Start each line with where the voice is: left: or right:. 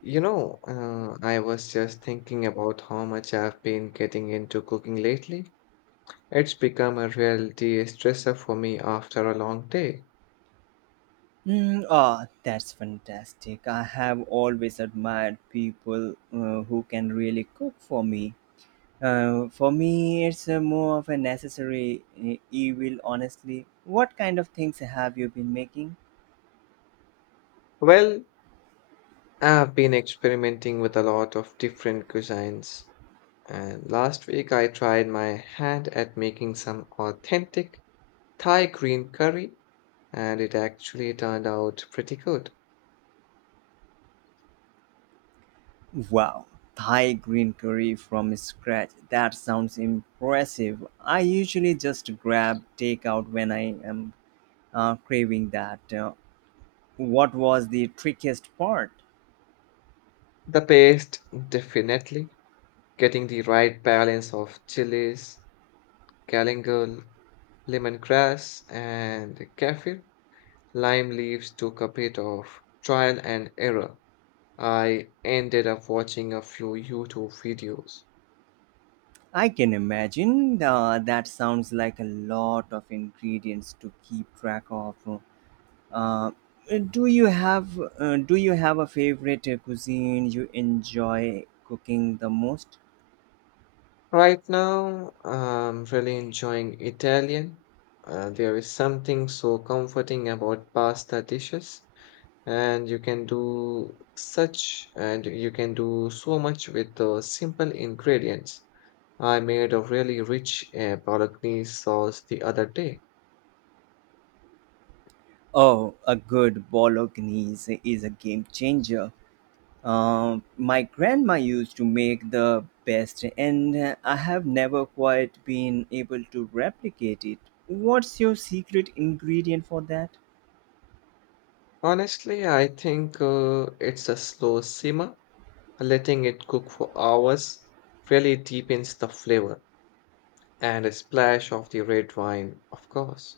left: I was just thinking about how much I've been getting into cooking lately. It's become a reality stressor for me after a long day.
right: That's fantastic. I have always admired people who can really cook for me. For me, it's more of a necessary evil, honestly. What kind of things have you been making?
left: Well, I've been experimenting with a lot of different cuisines, and last week I tried my hand at making some authentic Thai green curry, and it actually turned out pretty good.
right: Wow, Thai green curry from scratch. That sounds impressive. I usually just grab takeout when I am craving that. What was the trickiest part?
left: The paste, definitely. Getting the right balance of chilies, Galangal, lemongrass, and kaffir lime leaves took a bit of trial and error. I ended up watching a few YouTube videos.
right: I can imagine. That sounds like a lot of ingredients to keep track of. Uh, uh, do you have Do you have a favorite cuisine you enjoy cooking the most?
left: Right now, I'm really enjoying Italian. There is something so comforting about pasta dishes, and you can do so much with the simple ingredients. I made a really rich bolognese sauce the other day.
right: Oh, a good bolognese is a game changer. My grandma used to make the best, and I have never quite been able to replicate it. What's your secret ingredient for that?
left: Honestly, I think it's a slow simmer. Letting it cook for hours really deepens the flavor, and a splash of the red wine, of course.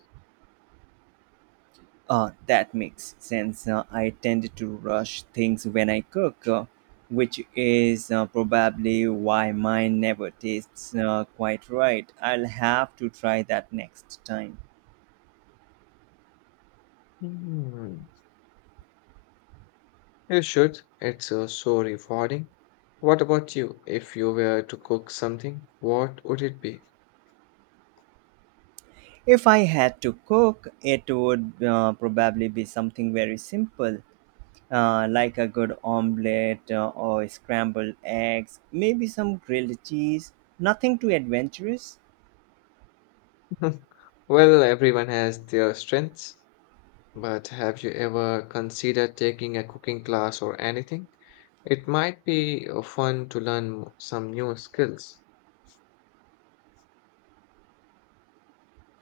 right: That makes sense. I tend to rush things when I cook, which is probably why mine never tastes quite right. I'll have to try that next time.
left: Hmm. You should. It's so rewarding. What about you? If you were to cook something, what would it be?
right: If I had to cook, it would probably be something very simple, like a good omelette or scrambled eggs, maybe some grilled cheese. Nothing too adventurous.
left: Well, everyone has their strengths, but have you ever considered taking a cooking class or anything? It might be fun to learn some new skills.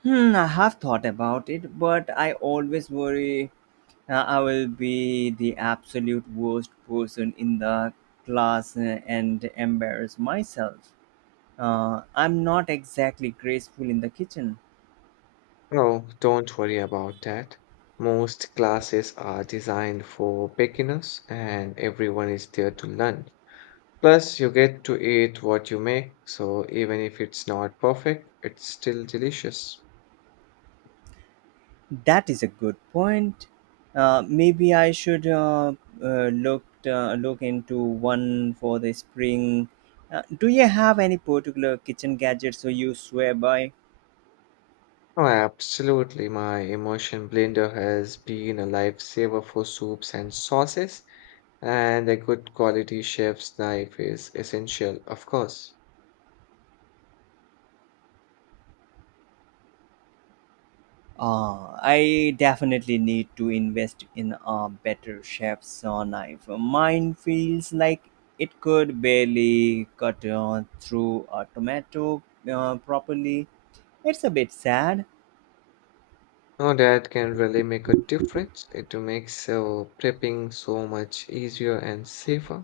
right: Hmm, I have thought about it, but I always worry I will be the absolute worst person in the class and embarrass myself. I'm not exactly graceful in the kitchen.
left: No, don't worry about that. Most classes are designed for beginners and everyone is there to learn. Plus, you get to eat what you make, so even if it's not perfect, it's still delicious.
right: That is a good point. Maybe I should look into one for the spring. Do you have any particular kitchen gadgets so you swear by?
left: Oh, absolutely. My immersion blender has been a lifesaver for soups and sauces, and a good quality chef's knife is essential, of course.
right: I definitely need to invest in a better chef's knife. Mine feels like it could barely cut through a tomato properly. It's a bit sad.
left: Now that can really make a difference. It makes prepping so much easier and safer.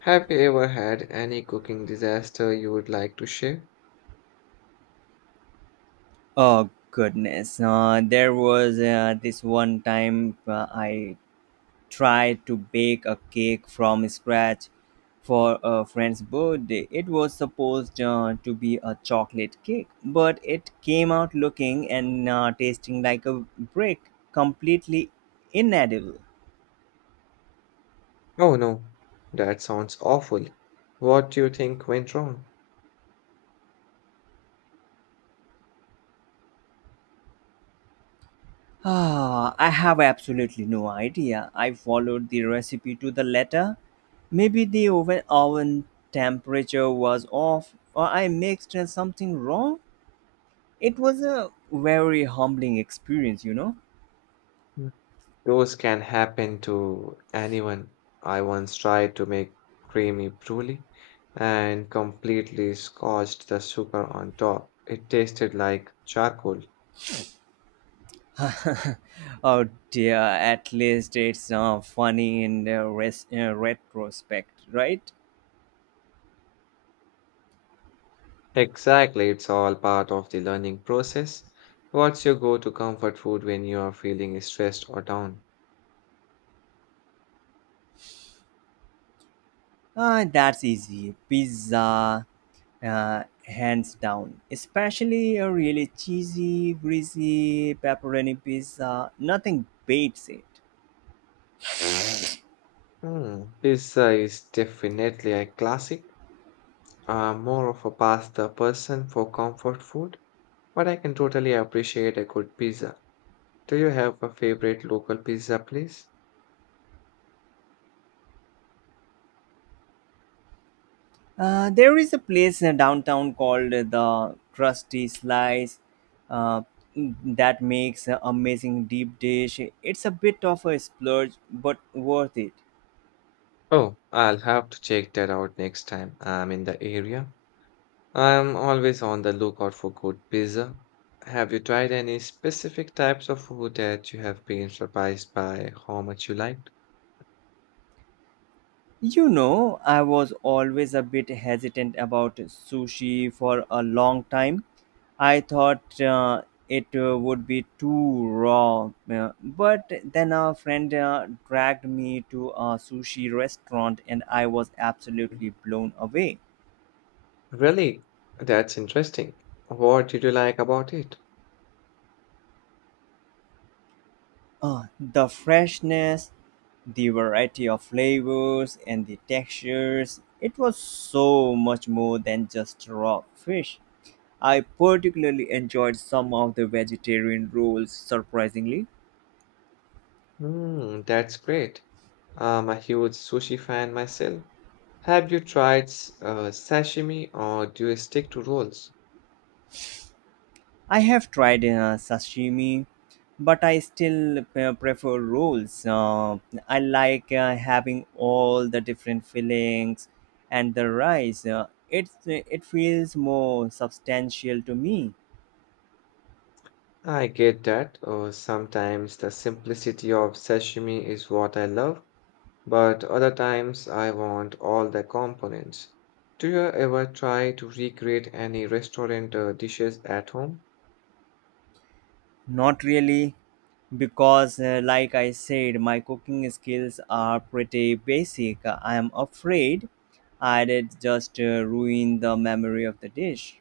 left: Have you ever had any cooking disaster you would like to share?
right: Oh goodness! There was this one time I try to bake a cake from scratch for a friend's birthday. It was supposed to be a chocolate cake, but it came out looking and tasting like a brick, completely inedible.
left: Oh no, that sounds awful. What do you think went wrong?
right: Ah, I have absolutely no idea. I followed the recipe to the letter. Maybe the oven temperature was off, or I mixed something wrong. It was a very humbling experience.
left: Mm. Those can happen to anyone. I once tried to make creamy brulee and completely scorched the sugar on top. It tasted like charcoal.
right: Oh dear, at least it's funny in the retrospect, right?
left: Exactly, it's all part of the learning process. What's your go-to comfort food when you are feeling stressed or down?
right: Ah, that's easy. Pizza, hands down. Especially a really cheesy, greasy pepperoni pizza. Nothing beats it.
left: Hmm, pizza is definitely a classic. I'm more of a pasta person for comfort food, but I can totally appreciate a good pizza. Do you have a favorite local pizza place?
right: There is a place in downtown called the Krusty Slice uh, that makes an amazing deep dish. It's a bit of a splurge, but worth it.
left: Oh, I'll have to check that out next time I'm in the area. I'm always on the lookout for good pizza. Have you tried any specific types of food that you have been surprised by how much you liked?
right: I was always a bit hesitant about sushi for a long time. I thought it would be too raw. But then a friend dragged me to a sushi restaurant and I was absolutely blown away.
left: Really? That's interesting. What did you like about it?
right: The freshness, the variety of flavors, and the textures, it was so much more than just raw fish. I particularly enjoyed some of the vegetarian rolls, surprisingly.
left: Hmm, that's great. I'm a huge sushi fan myself. Have you tried sashimi or do you stick to rolls?
right: I have tried sashimi, but I still prefer rolls. I like having all the different fillings and the rice. It feels more substantial to me.
left: I get that. Sometimes the simplicity of sashimi is what I love, but other times I want all the components. Do you ever try to recreate any restaurant dishes at home?
right: Not really, because, like I said, my cooking skills are pretty basic. I am afraid I'd just ruin the memory of the dish.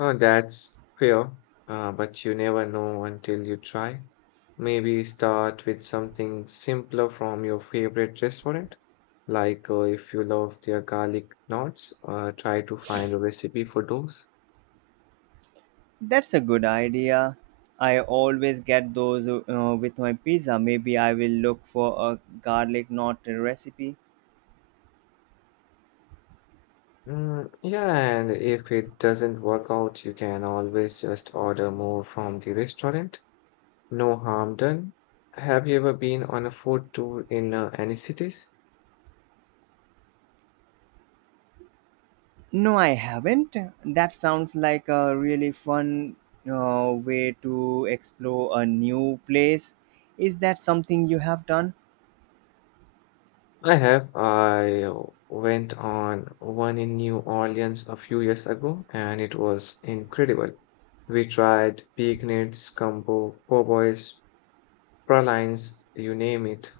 left: Oh, that's fair, but you never know until you try. Maybe start with something simpler from your favorite restaurant. Like, if you love their garlic knots, try to find a recipe for those.
right: That's a good idea. I always get those with my pizza. Maybe I will look for a garlic knot recipe.
left: Mm, yeah, and if it doesn't work out, you can always just order more from the restaurant. No harm done. Have you ever been on a food tour in any cities?
right: No, I haven't. That sounds like a really fun way to explore a new place. Is that something you have done?
left: I have. I went on one in New Orleans a few years ago and it was incredible. We tried pignettes, gumbo, cowboys, pralines, you name it.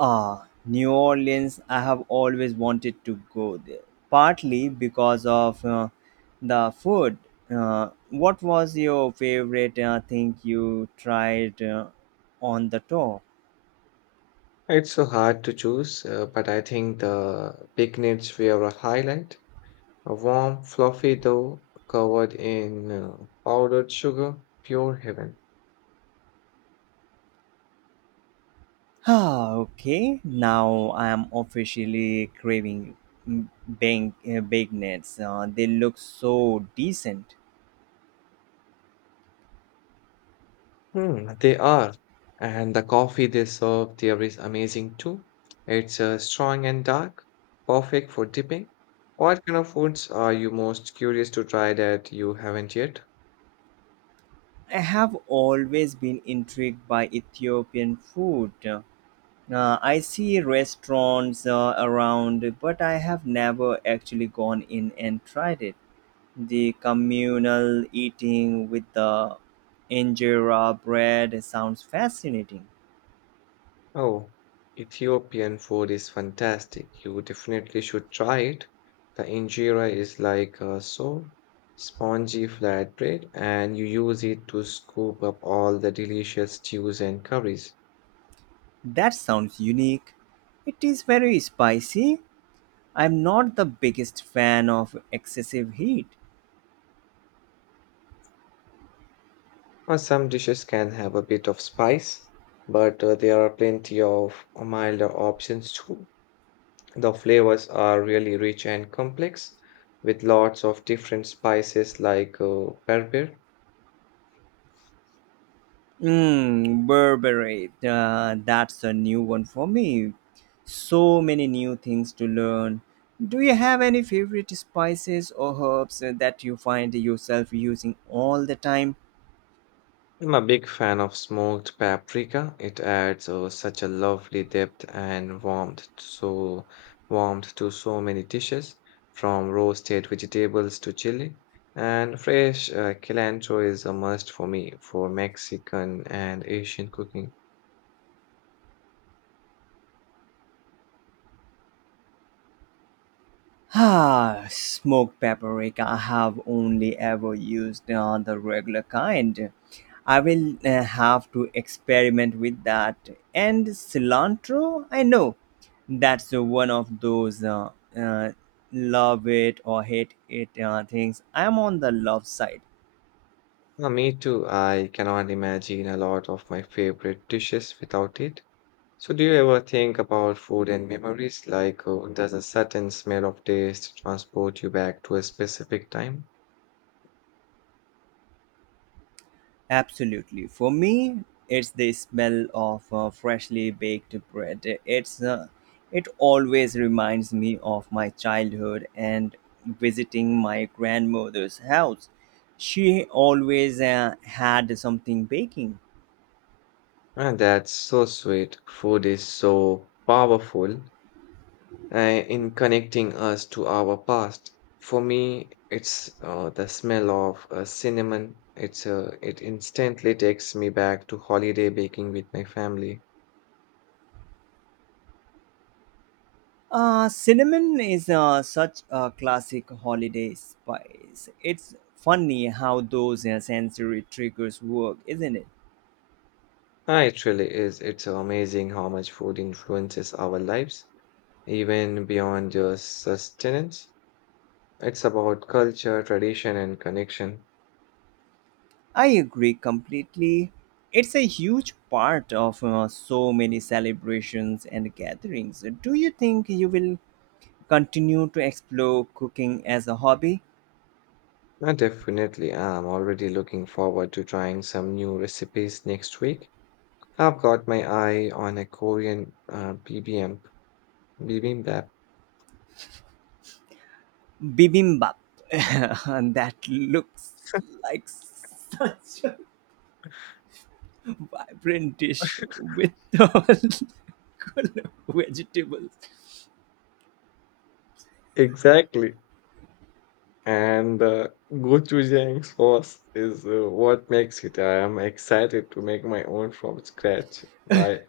right: Ah, New Orleans. I have always wanted to go there, partly because of the food. What was your favorite thing you tried on the tour?
left: It's so hard to choose, but I think the picnics were a highlight. A warm, fluffy dough covered in powdered sugar, pure heaven.
right: Ah, okay. Now I am officially craving bang, baked nuts. They look so decent.
left: Hmm, they are. And the coffee they serve there is amazing too. It's strong and dark, perfect for dipping. What kind of foods are you most curious to try that you haven't yet?
right: I have always been intrigued by Ethiopian food. I see restaurants around, but I have never actually gone in and tried it. The communal eating with the injera bread sounds fascinating.
left: Oh, Ethiopian food is fantastic. You definitely should try it. The injera is like a so spongy flatbread, and you use it to scoop up all the delicious stews and curries.
right: That sounds unique. It is very spicy. I'm not the biggest fan of excessive heat.
left: Some dishes can have a bit of spice, but there are plenty of milder options too. The flavors are really rich and complex, with lots of different spices like pepper.
right: Mm, Burberry. That's a new one for me. So many new things to learn. Do you have any favorite spices or herbs that you find yourself using all the time?
left: I'm a big fan of smoked paprika. It adds such a lovely depth and warmth to so many dishes, from roasted vegetables to chili. And fresh cilantro is a must for me for Mexican and Asian cooking.
right: Ah, smoked paprika. I have only ever used the regular kind. I will have to experiment with that. And cilantro, I know that's one of those uh, love it or hate it things. I'm on the love side.
left: Me too. I cannot imagine a lot of my favorite dishes without it. So, do you ever think about food and memories? Like, does a certain smell of taste transport you back to a specific time?
right: Absolutely. For me, it's the smell of freshly baked bread. It always reminds me of my childhood and visiting my grandmother's house. She always had something baking.
left: And that's so sweet. Food is so powerful in connecting us to our past. For me, it's the smell of cinnamon. It instantly takes me back to holiday baking with my family.
right: Cinnamon is such a classic holiday spice. It's funny how those sensory triggers work, isn't it?
left: Ah, it really is. It's amazing how much food influences our lives, even beyond just sustenance. It's about culture, tradition, and connection.
right: I agree completely. It's a huge part of so many celebrations and gatherings. Do you think you will continue to explore cooking as a hobby?
left: Definitely, I'm already looking forward to trying some new recipes next week. I've got my eye on a Korean bibimbap.
right: Bibimbap. That looks like such a vibrant dish with all good vegetables.
left: Exactly. And the gochujang sauce is what makes it. I am excited to make my own from scratch. Bye.